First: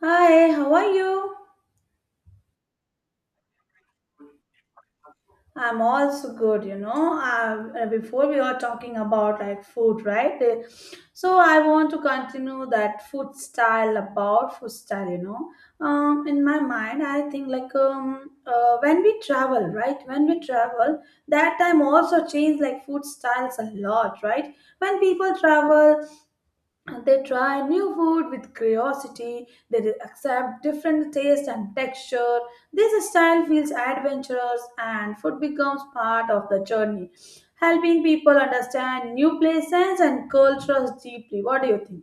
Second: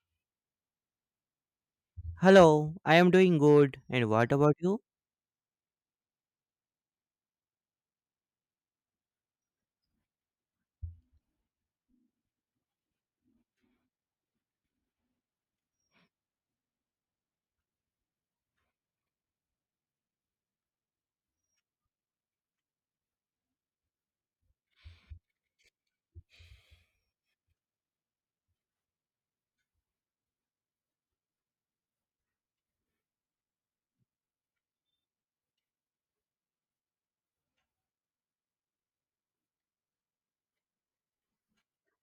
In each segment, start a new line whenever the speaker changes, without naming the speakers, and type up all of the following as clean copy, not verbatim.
Hi, how are you?
Hello, I am doing good. And what about you?
I'm also good, you know. Before we were talking about like food, right? So I want to continue that food style about food style, you know. In my mind, I think like when we travel, right? When we travel, that time also changed like food styles a lot, right? When people travel. And they try new food with curiosity. They will accept different taste and texture. This style feels adventurous and food becomes part of the journey, helping people understand new places and cultures deeply. What do you think?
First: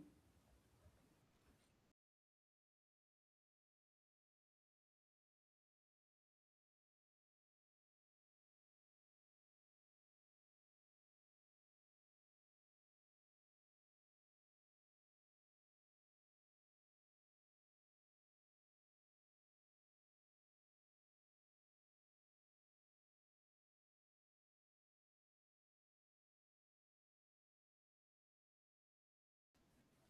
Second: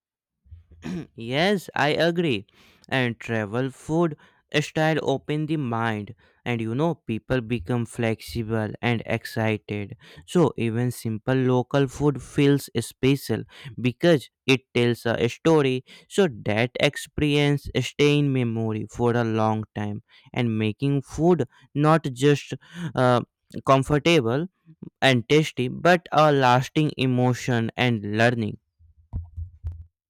Yes, I agree. And travel food style open the mind, and you know people become flexible and excited, so even simple local food feels special because it tells a story, so that experience stay in memory for a long time and making food not just uh, comfortable and tasty, but a lasting emotion and learning.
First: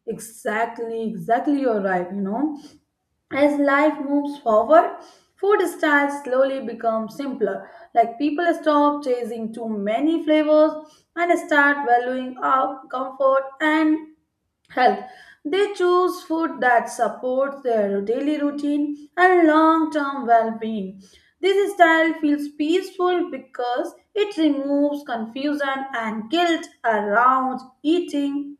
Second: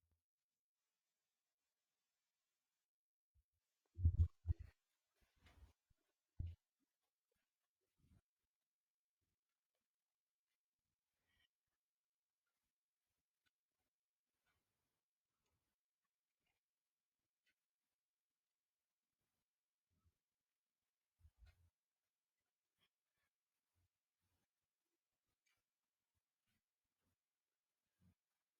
Exactly, exactly, you're right. You know, as life moves forward, food styles slowly become simpler. Like people stop chasing too many flavors and start valuing our comfort and health. They choose food that supports their daily routine and long term well being. This style feels peaceful because it removes confusion and guilt around eating.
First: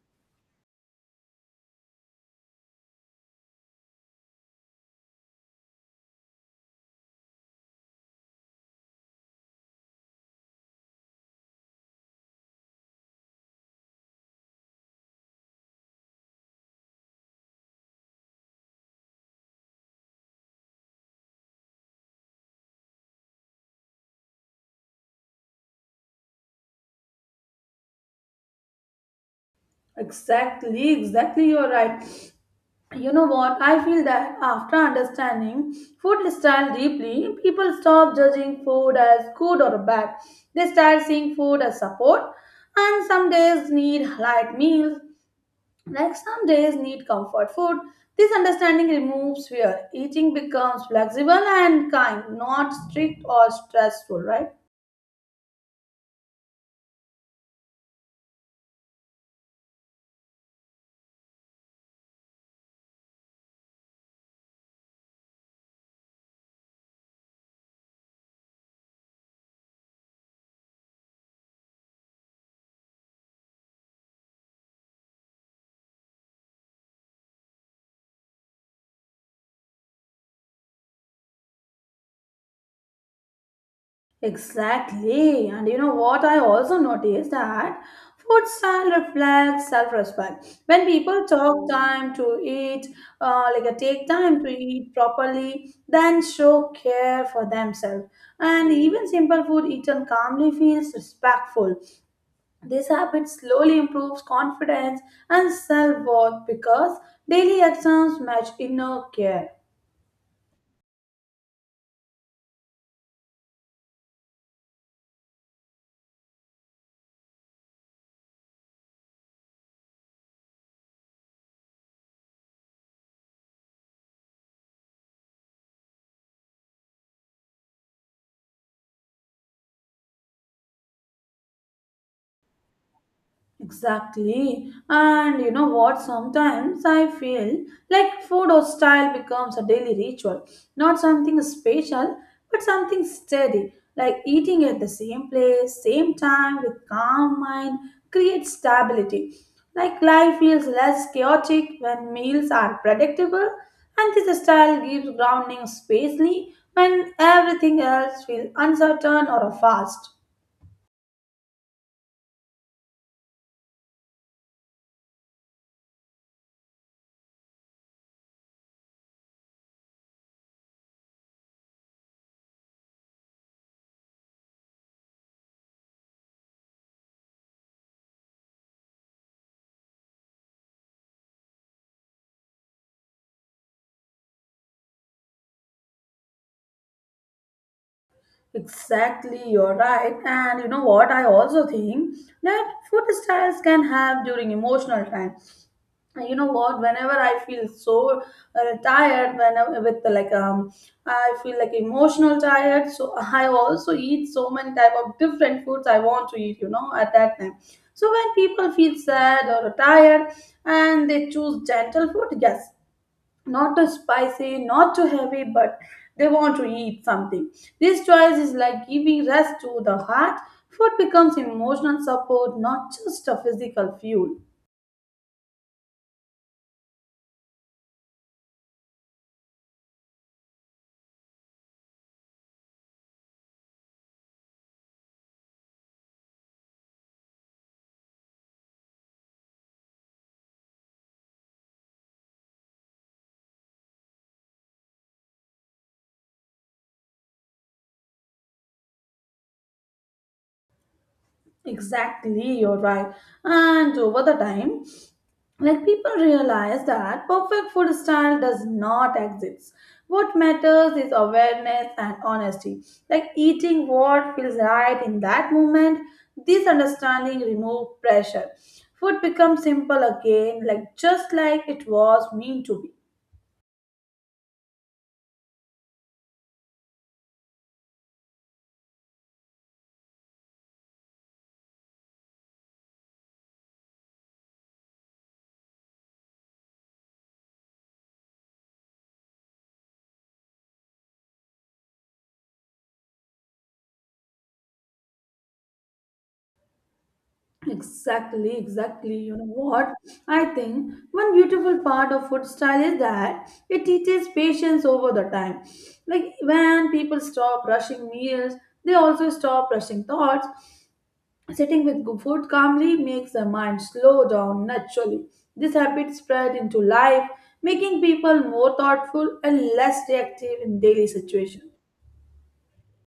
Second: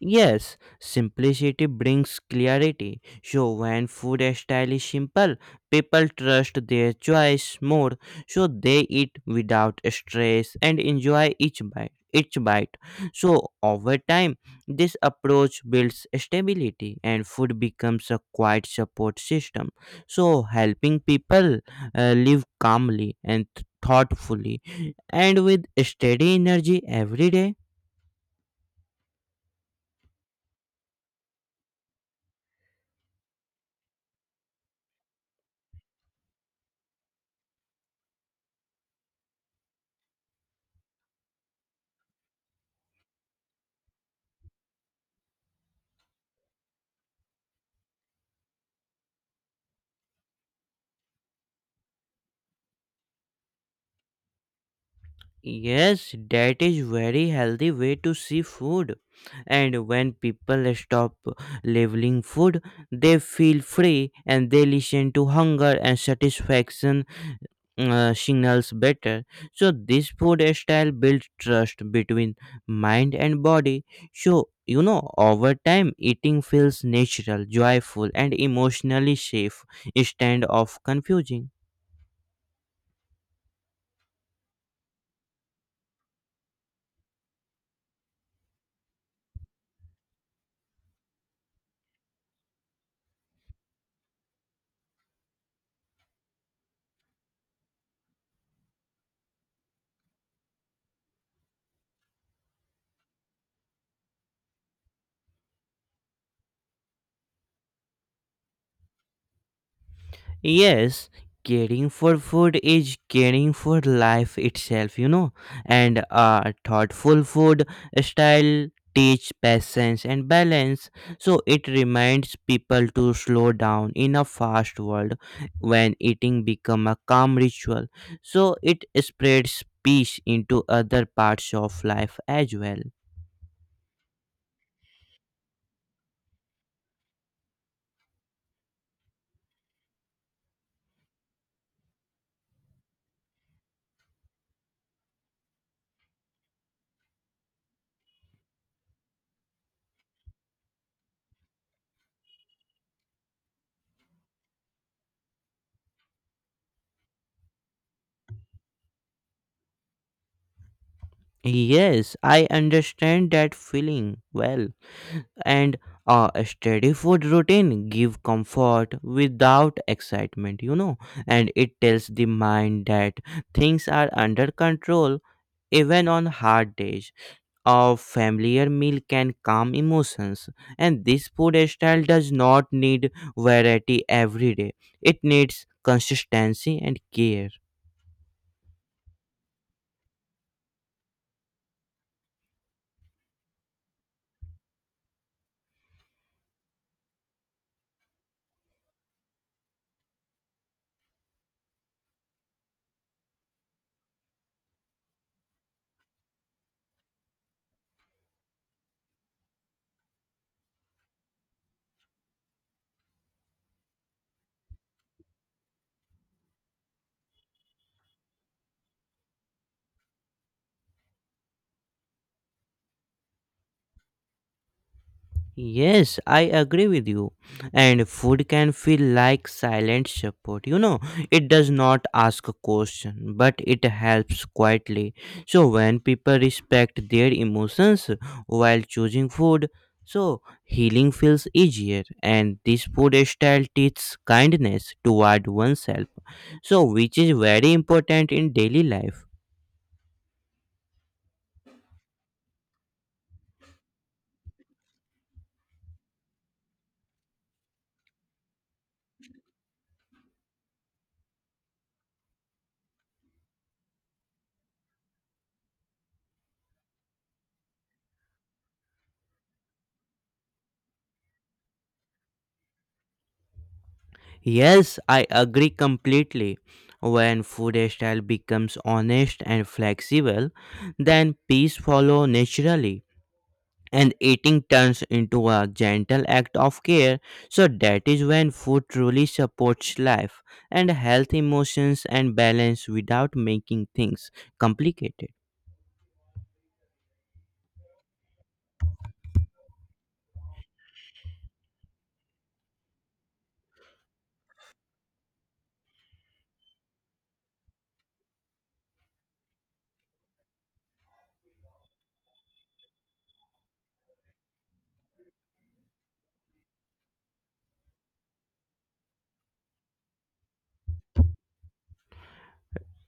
Yes, simplicity brings clarity. So when food style is simple, people trust their choice more, so they eat without stress and enjoy each bite. Each bite. So over time, this approach builds stability, and food becomes a quiet support system. So helping people live calmly and thoughtfully, and with steady energy every day.
Exactly, exactly, you're right. You know what? I feel that after understanding food style deeply, people stop judging food as good or bad. They start seeing food as support and some days need light meals. Like some days need comfort food, this understanding removes fear. Eating becomes flexible and kind, not strict or stressful, right?
Yes, that is very healthy way to see food. And when people stop labeling food, they feel free and they listen to hunger and satisfaction signals better. So this food style builds trust between mind and body. So you know, over time, eating feels natural, joyful, and emotionally safe instead of confusing.
Exactly. And you know what, I also noticed that food style reflects self-respect. When people talk time to eat, take time to eat properly, then show care for themselves. And even simple food eaten calmly feels respectful. This habit slowly improves confidence and self worth because daily actions match inner care.
Yes, caring for food is caring for life itself, you know. And a thoughtful food style teach patience and balance. So it reminds people to slow down in a fast world when eating become a calm ritual. So it spreads peace into other parts of life as well.
Exactly. And you know what? Sometimes I feel like food or style becomes a daily ritual, not something special, but something steady. Like eating at the same place, same time, with calm mind creates stability. Like life feels less chaotic when meals are predictable, and this style gives grounding spacely when everything else feels uncertain or fast.
Yes, I understand that feeling well. And a steady food routine give comfort without excitement, you know, and it tells the mind that things are under control. Even on hard days, a familiar meal can calm emotions, and this food style does not need variety every day. It needs consistency and care.
Exactly, you're right. And you know what? I also think that food styles can have during emotional time. And you know what? Whenever I feel so tired, whenever with like I feel like emotional tired. So I also eat so many type of different foods I want to eat. You know, at that time. So when people feel sad or tired and they choose gentle food, yes, not too spicy, not too heavy, but they want to eat something. This choice is like giving rest to the heart. Food becomes emotional support, not just a physical fuel.
Yes, I agree with you. And food can feel like silent support. You know, it does not ask a question, but it helps quietly. So, when people respect their emotions while choosing food, so healing feels easier. And this food style teaches kindness toward oneself, so which is very important in daily life.
Exactly, you're right. And over the time, like people realize that perfect food style does not exist, what matters is awareness and honesty, like eating what feels right in that moment. This understanding remove pressure. Food becomes simple again, like just like it was meant to be.
Yes, I agree completely. When food style becomes honest and flexible, then peace follow naturally, and eating turns into a gentle act of care. So that is when food truly supports life and health emotions and balance without making things complicated.
Exactly, exactly. You know what? I think one beautiful part of food style is that it teaches patience over the time. Like when people stop rushing meals, they also stop rushing thoughts. Sitting with good food calmly makes the mind slow down naturally. This habit spread into life, making people more thoughtful and less reactive in daily situations.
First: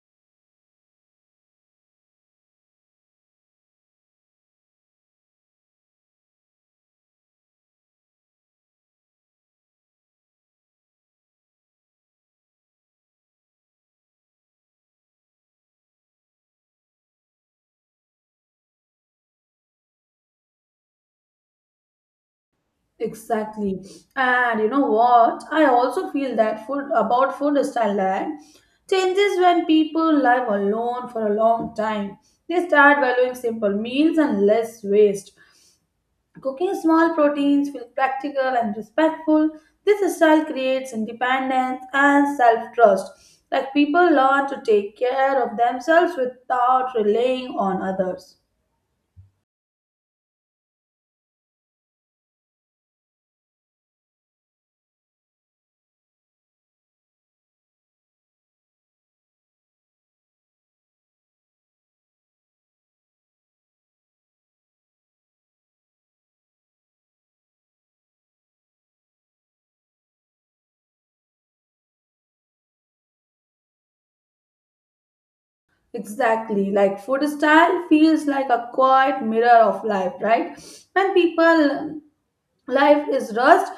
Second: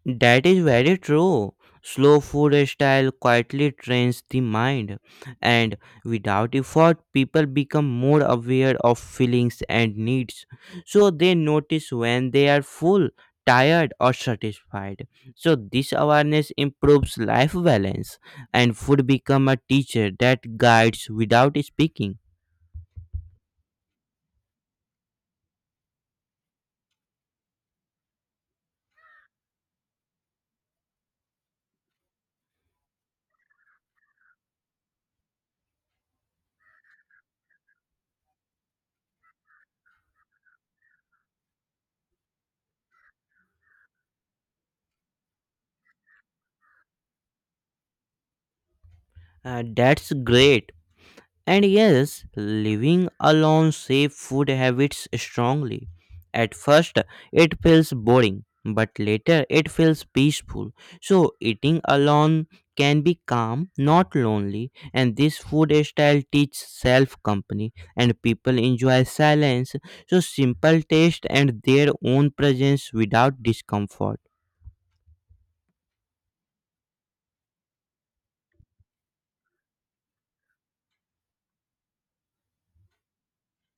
That is very true. Slow food style quietly trains the mind, and without effort, people become more aware of feelings and needs. So they notice when they are full, tired, or satisfied. So this awareness improves life balance, and food become a teacher that guides without speaking.
Exactly. And you know what? I also feel that food about food style that changes when people live alone for a long time. They start valuing simple meals and less waste. Cooking small proteins feels practical and respectful. This style creates independence and self trust. Like people learn to take care of themselves without relying on others.
That's great. And yes, living alone shapes food habits strongly. At first, it feels boring, but later it feels peaceful. So, eating alone can be calm, not lonely, and this food style teaches self company, and people enjoy silence. So, simple taste and their own presence without discomfort.
Exactly. Like food style feels like a quiet mirror of life, right? When people life is rushed,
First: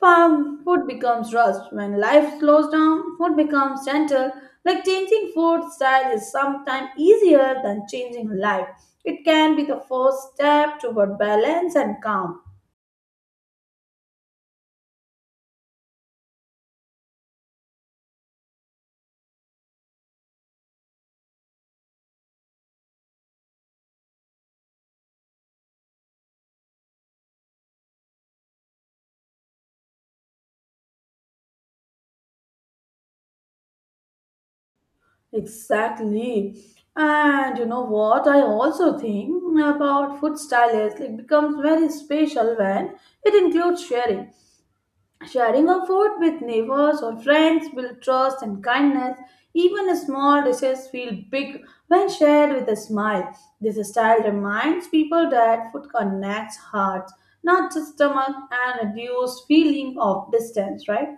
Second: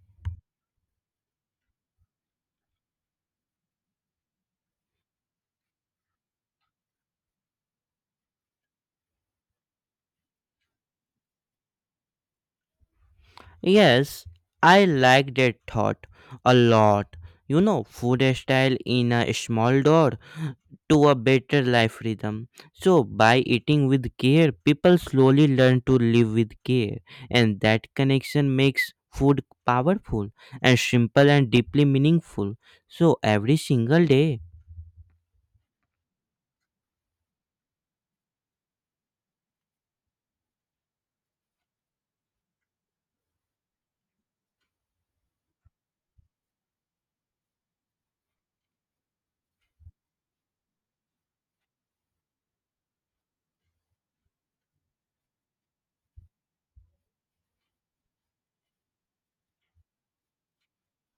farm food becomes rushed. When life slows down, food becomes gentle. Like changing food style is sometimes easier than changing life. It can be the first step toward balance and calm.
Yes, I like that thought a lot. You know, food style in a small door to a better life rhythm. So, by eating with care, people slowly learn to live with care, and that connection makes food powerful and simple and deeply meaningful. So, every single day,
Exactly. And you know what? I also think about food stylists. It becomes very special when it includes sharing. Sharing of food with neighbors or friends builds trust and kindness. Even small dishes feel big when shared with a smile. This style reminds people that food connects hearts, not just stomach, and reduces feeling of distance, right?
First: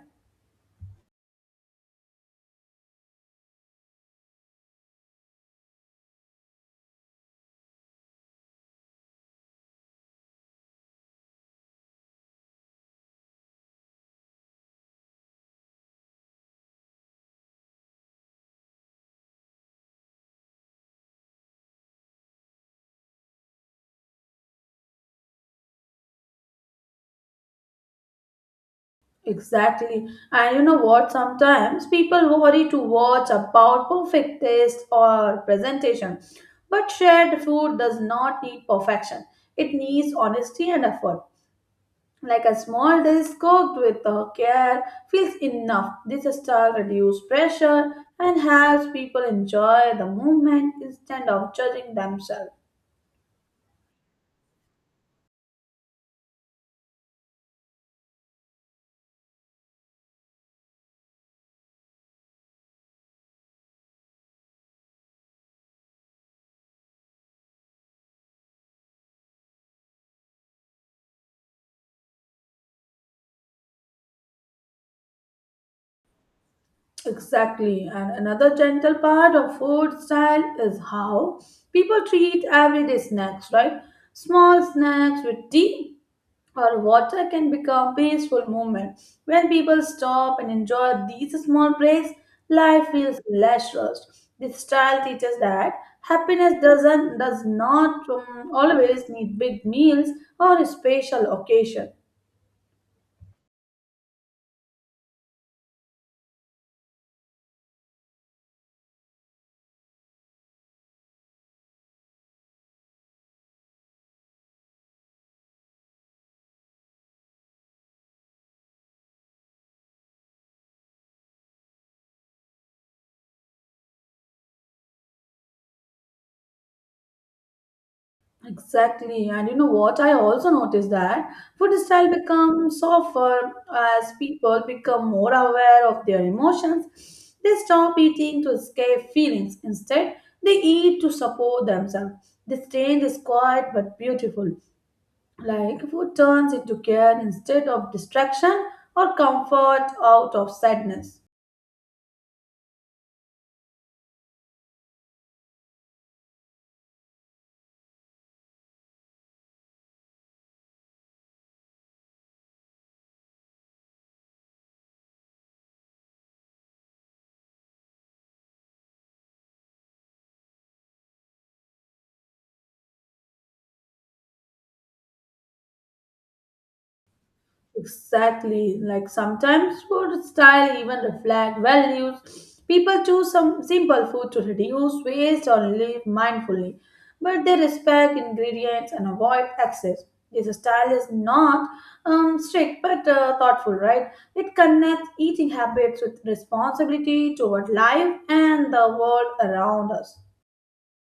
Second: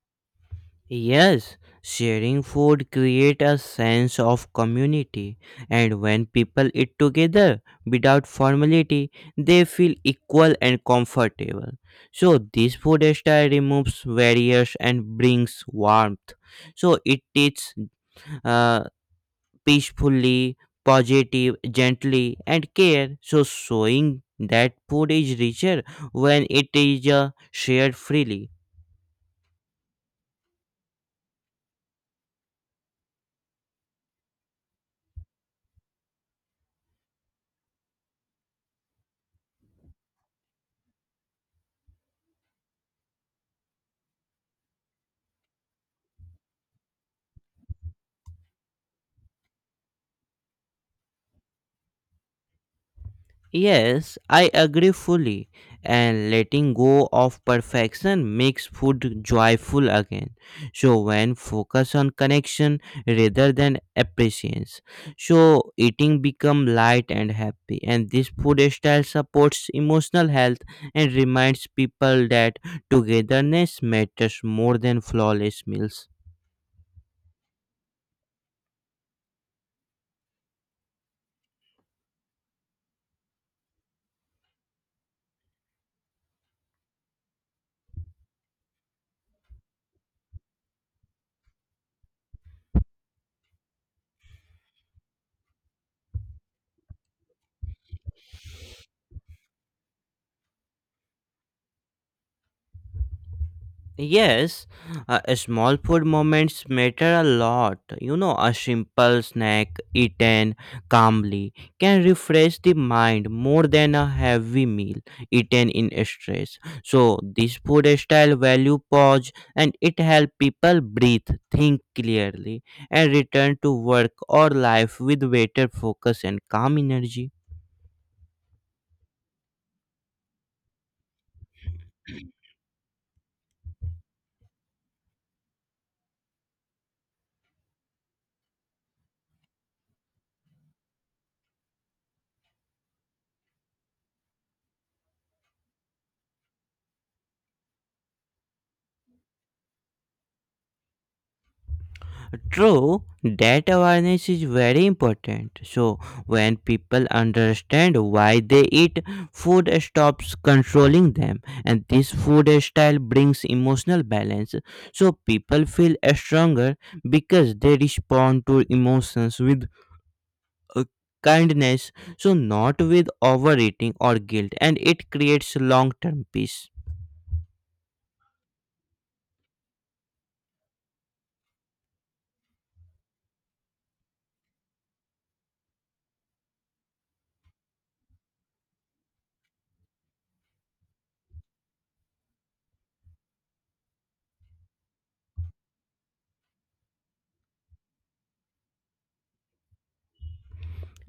Yes, sharing food create a sense of community, and when people eat together without formality they feel equal and comfortable. So this food style removes barriers and brings warmth. So it teaches uh, peacefully, positive, gently, and care. So showing that food is richer when it is shared freely.
Exactly. And you know what? Sometimes people worry to watch about perfect taste or presentation. But shared food does not need perfection, it needs honesty and effort. Like a small dish cooked with care feels enough. This style reduces pressure and helps people enjoy the moment instead of judging themselves.
Yes, I agree fully. And letting go of perfection makes food joyful again. So when focus on connection rather than appreciation, so eating become light and happy. And this food style supports emotional health and reminds people that togetherness matters more than flawless meals.
Exactly. And another gentle part of food style is how people treat everyday snacks, right? Small snacks with tea or water can become peaceful moment. When people stop and enjoy these small breaks, life feels less rushed. This style teaches that happiness does not always need big meals or special occasions.
Yes, small food moments matter a lot. You know, a simple snack eaten calmly can refresh the mind more than a heavy meal eaten in stress. So, this food style value pause and it helps people breathe, think clearly, and return to work or life with better focus and calm energy.
Exactly. And you know what? I also noticed that food style becomes softer as people become more aware of their emotions. They stop eating to escape feelings. Instead, they eat to support themselves. This change is quiet but beautiful. Like food turns into care instead of distraction or comfort out of sadness.
True, that awareness is very important. So, when people understand why they eat, food stops controlling them, and this food style brings emotional balance. So, people feel stronger because they respond to emotions with uh, kindness, so not with overeating or guilt, and it creates long term peace.
Exactly. Like sometimes food style even reflect values. People choose some simple food to reduce waste or live mindfully, but they respect ingredients and avoid excess. This style is not strict but thoughtful, right? It connects eating habits with responsibility toward life and the world around us.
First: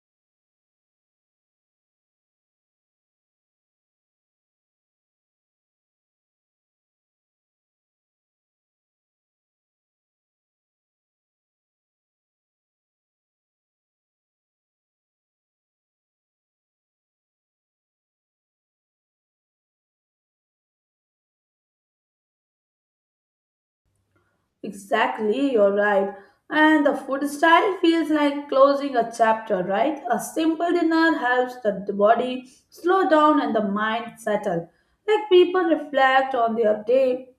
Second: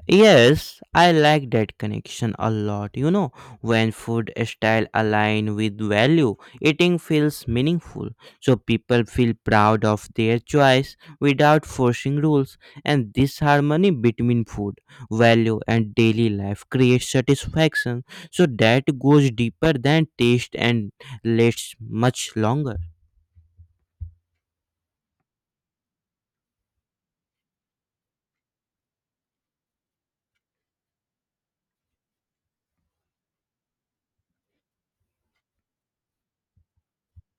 Yes, I like that connection a lot. You know, when food style align with value, eating feels meaningful. So people feel proud of their choice without forcing rules, and this harmony between food, value, and daily life creates satisfaction. So that goes deeper than taste and lasts much longer.
Exactly, you're right. And the food style feels like closing a chapter, right? A simple dinner helps the body slow down and the mind settle. Like people reflect on their day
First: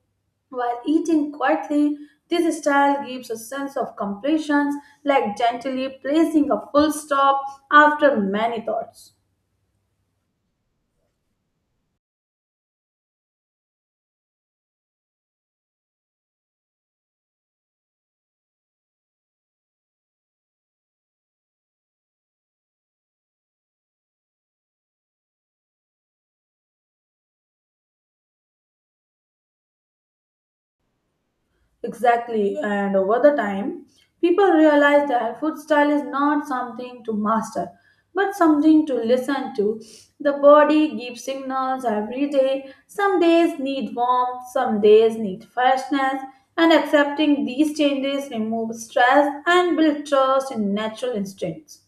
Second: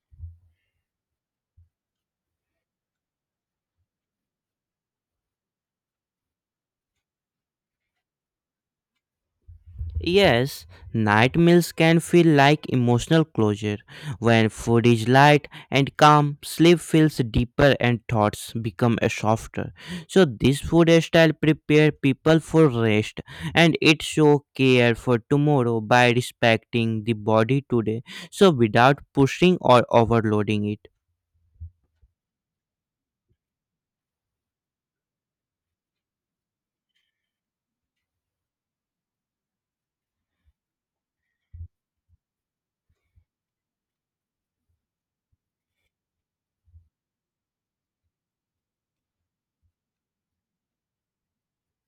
while eating quietly. This style gives a sense of completion, like gently placing a full stop after many thoughts.
Yes, night meals can feel like emotional closure. When food is light and calm, sleep feels deeper and thoughts become softer. So this food style prepare people for rest and it show care for tomorrow by respecting the body today, so without pushing or overloading it.
Exactly, and over the time, people realize that food style is not something to master, but something to listen to. The body gives signals every day. Some days need warmth, some days need freshness, and accepting these changes removes stress and builds trust in natural instincts.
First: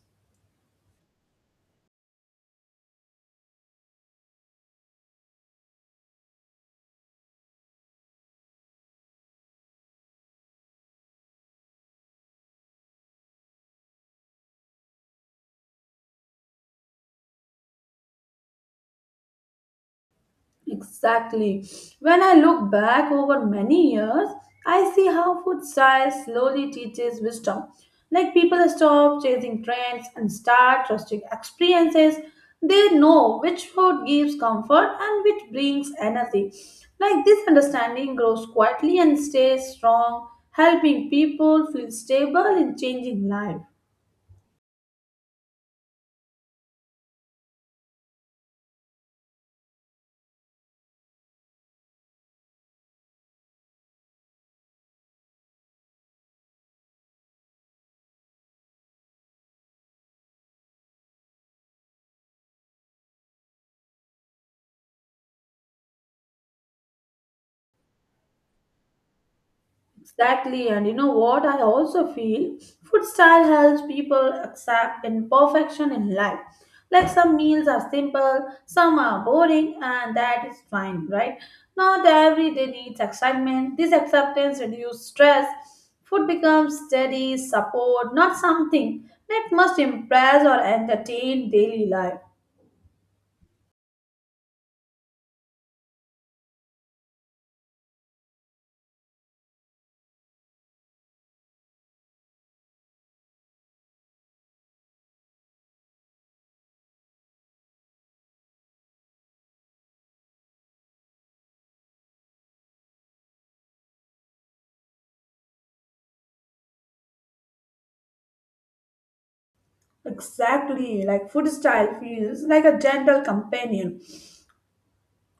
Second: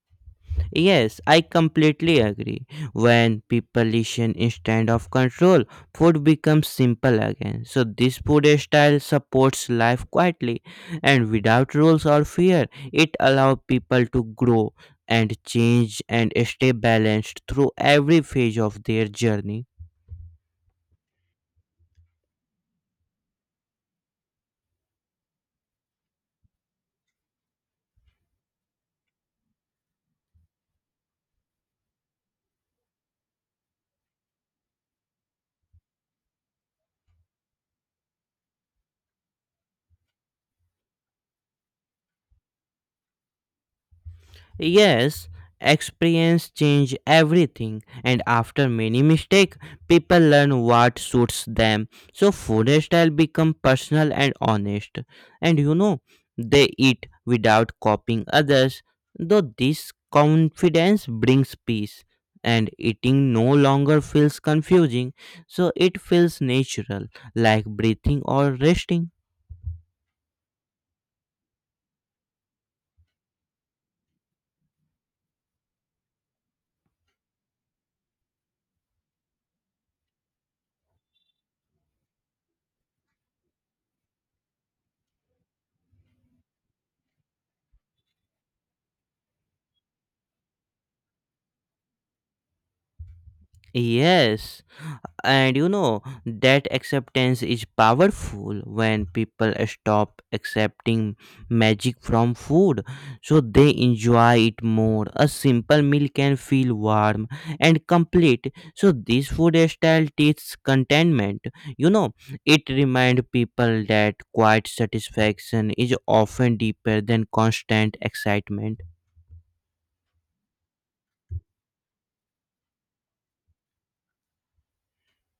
Yes, I completely agree. When population instead of control, food becomes simple again. So this food style supports life quietly and without rules or fear. It allows people to grow and change and stay balanced through every phase of their journey.
Exactly. When I look back over many years, I see how food style slowly teaches wisdom. Like people stop chasing trends and start trusting experiences. They know which food gives comfort and which brings energy. Like this understanding grows quietly and stays strong, helping people feel stable in changing life.
Yes, experience change everything, and after many mistake people learn what suits them. So food style become personal and honest. And you know, they eat without copying others. Though this confidence brings peace and eating no longer feels confusing, so it feels natural like breathing or resting.
Exactly, and you know what? I also feel food style helps people accept imperfection in life. Like some meals are simple, some are boring, and that is fine, right? Not every day needs excitement. This acceptance reduces stress. Food becomes steady support, not something that must impress or entertain daily life.
Yes. And you know that acceptance is powerful. When people stop accepting magic from food, so they enjoy it more. A simple meal can feel warm and complete, so this food style teaches contentment, you know. It reminds people that quiet satisfaction is often deeper than constant excitement.
Exactly, like food style feels like a gentle companion.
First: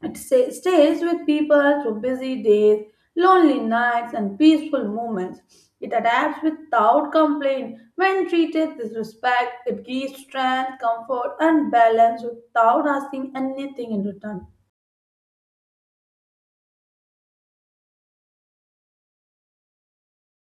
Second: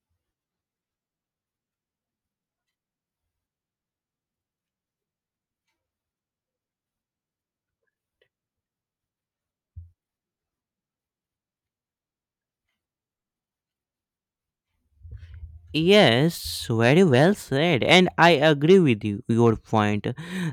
It stays with people through busy days, lonely nights, and peaceful moments. It adapts without complaint. When treated with respect, it gives strength, comfort, and balance without asking anything in return.
Yes, very well said, and I agree with you, your point.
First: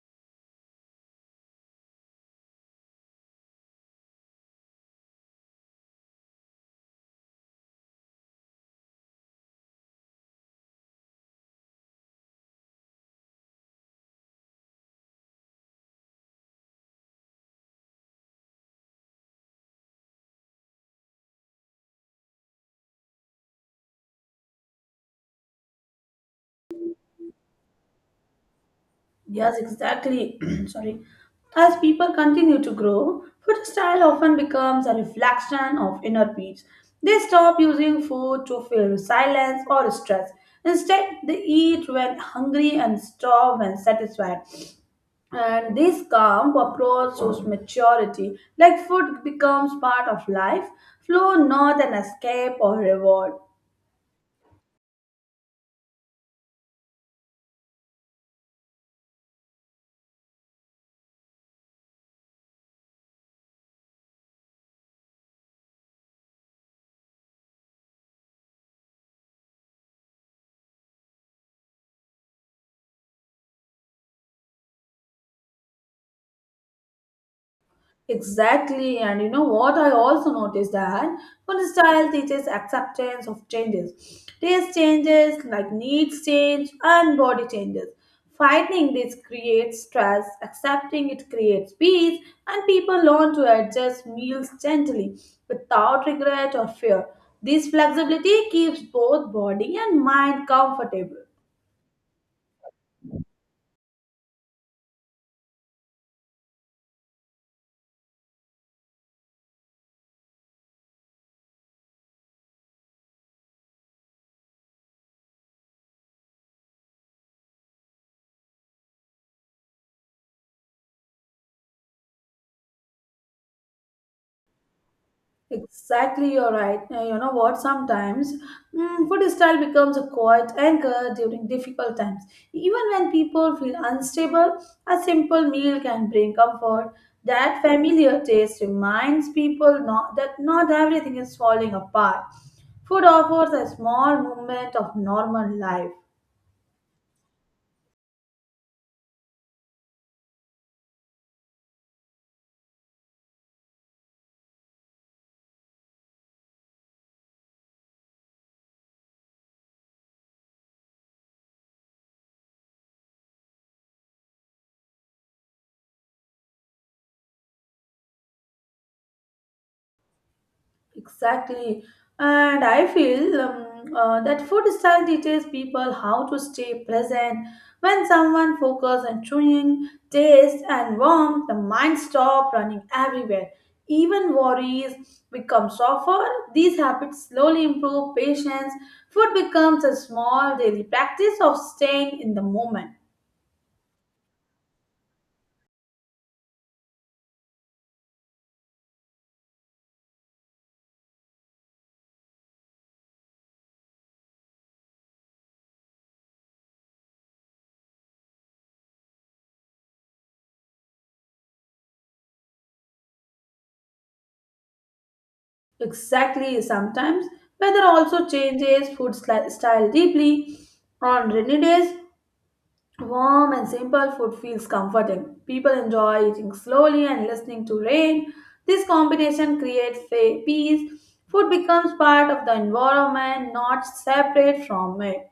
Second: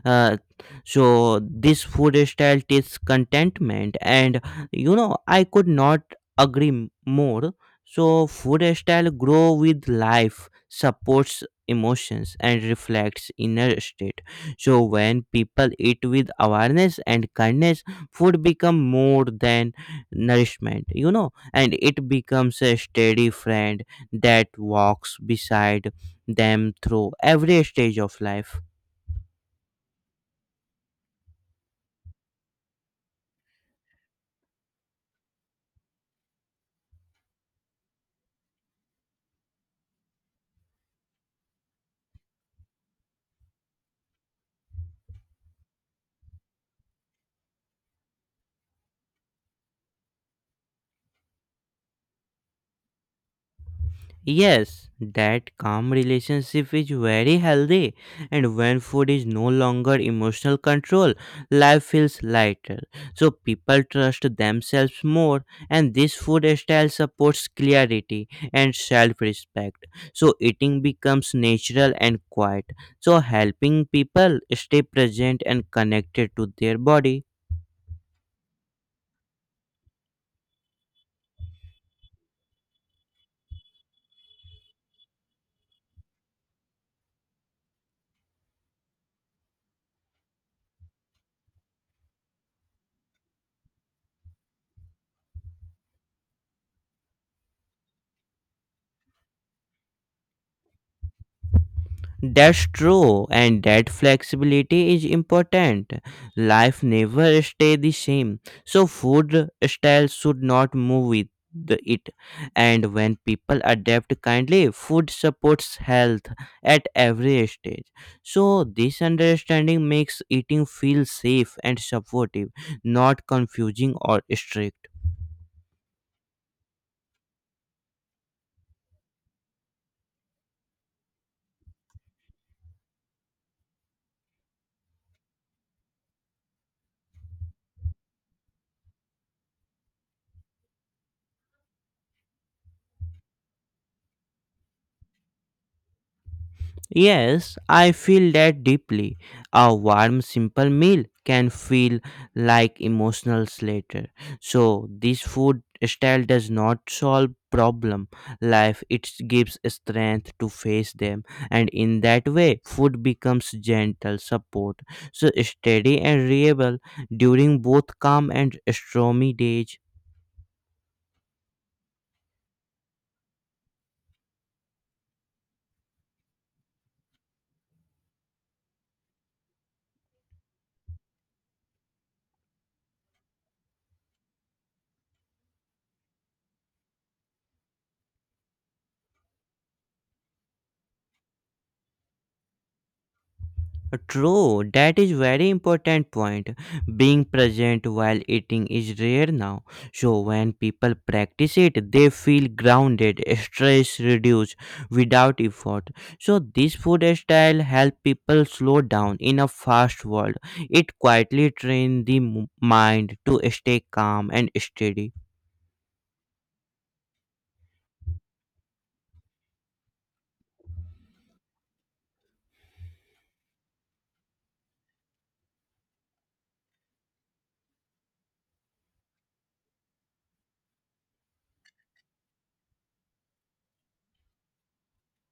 Uh, so this food style tastes contentment, and you know I could not agree more. So food style grow with life, supports emotions, and reflects inner state. So when people eat with awareness and kindness, food become more than nourishment, you know, and it becomes a steady friend that walks beside them through every stage of life.
Yes, exactly. Sorry. As people continue to grow, food style often becomes a reflection of inner peace. They stop using food to fill silence or stress. Instead, they eat when hungry and stop when satisfied. And this calm approach shows maturity, like food becomes part of life, flow, not an escape or reward.
Yes, that calm relationship is very healthy, and when food is no longer emotional control, life feels lighter. So people trust themselves more, and this food style supports clarity and self respect. So eating becomes natural and quiet, so helping people stay present and connected to their body.
Exactly, and you know what? I also noticed that food style teaches acceptance of changes. Taste changes, like needs change, and body changes. Fighting this creates stress, accepting it creates peace, and people learn to adjust meals gently without regret or fear. This flexibility keeps both body and mind comfortable.
That's true, and that flexibility is important. Life never stay the same, so food styles should not move with the, it. And when people adapt kindly, food supports health at every stage. So this understanding makes eating feel safe and supportive, not confusing or strict.
Exactly, you're right. You know what? Sometimes food style becomes a quiet anchor during difficult times. Even when people feel unstable, a simple meal can bring comfort. That familiar taste reminds people not, that not everything is falling apart. Food offers a small moment of normal life.
Yes, I feel that deeply. A warm, simple meal can feel like emotional later. So this food style does not solve problem life, it gives strength to face them, and in that way food becomes gentle support, so steady and reliable during both calm and stormy days.
Exactly. And I feel that food style teaches people how to stay present. When someone focuses on chewing, taste, and warmth, the mind stops running everywhere. Even worries become softer. These habits slowly improve patience. Food becomes a small daily practice of staying in the moment.
True, that is very important point. Being present while eating is rare now. So when people practice it, they feel grounded, stress reduced without effort. So this food style help people slow down in a fast world. It quietly train the mind to stay calm and steady.
Exactly, sometimes weather also changes style deeply. On rainy days, warm and simple food feels comforting. People enjoy eating slowly and listening to rain. This combination creates peace. Food becomes part of the environment, not separate from it.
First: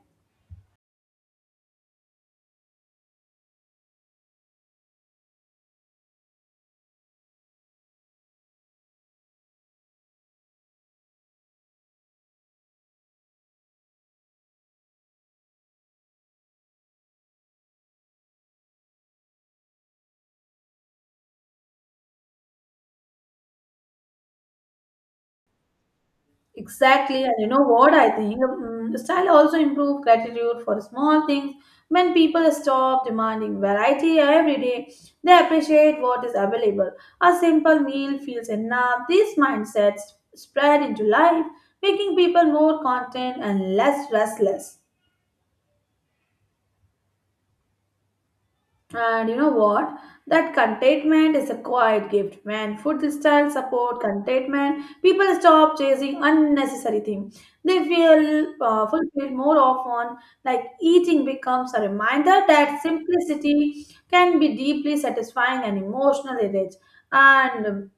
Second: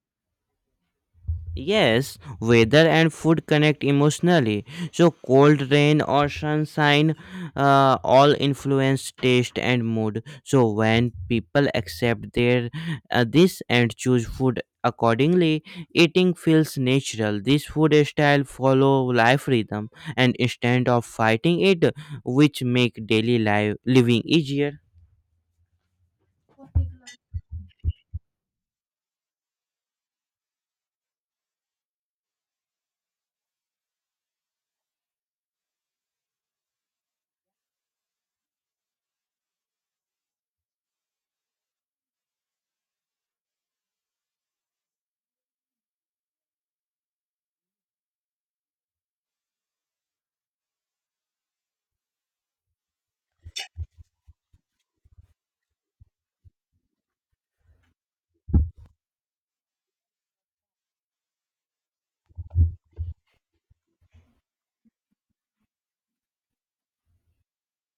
Yes, weather and food connect emotionally. So, cold rain or sunshine all influence taste and mood. So, when people accept their this and choose food accordingly, eating feels natural. This food style follow life rhythm and instead of fighting it, which make daily life living easier.
Exactly, and you know what I think? Style also improve gratitude for small things. When people stop demanding variety every day, they appreciate what is available. A simple meal feels enough. These mindsets spread into life, making people more content and less restless. And you know what? That contentment is a quiet gift. When food style support contentment, people stop chasing unnecessary things. They feel fulfilled more often. Like eating becomes a reminder that simplicity can be deeply satisfying and emotionally rich. And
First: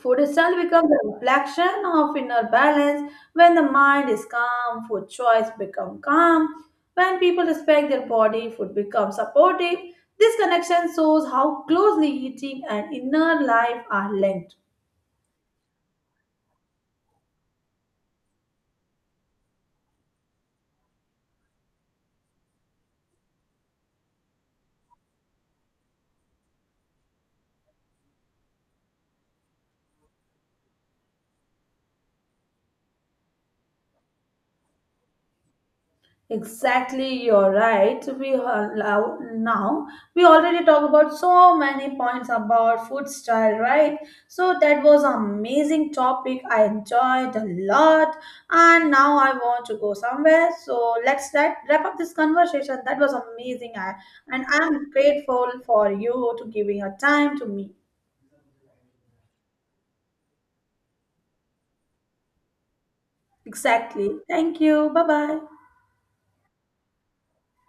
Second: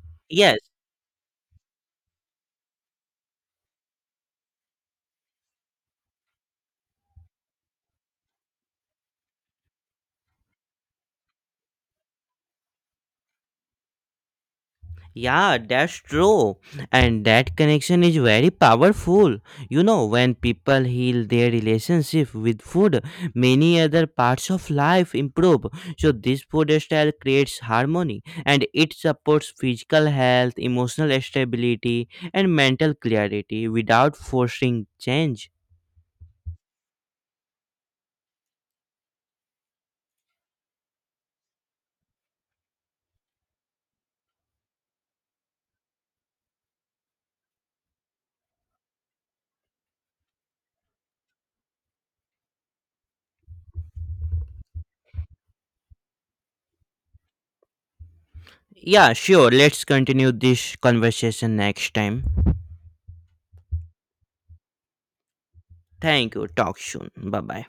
food itself
Yes,
becomes a reflection of inner balance. When the mind is calm, food choice become calm. When people respect their body, food becomes supportive. This connection shows how closely eating and inner life are linked.
yeah, that's true. And that connection is very powerful. You know, when people heal their relationship with food, many other parts of life improve. So, this food style creates harmony and it supports physical health, emotional stability, and mental clarity without forcing change.
Exactly, you're right. We allow now. We already talked about so many points about food style, right? So that was amazing topic. I enjoyed a lot, and now I want to go somewhere. So let's let wrap up this conversation. That was amazing, I, and I'm grateful for you to giving your time to me.
Yeah, sure. Let's continue this conversation next time.
Exactly. Thank you. Bye bye.
Thank you. Talk soon. Bye bye.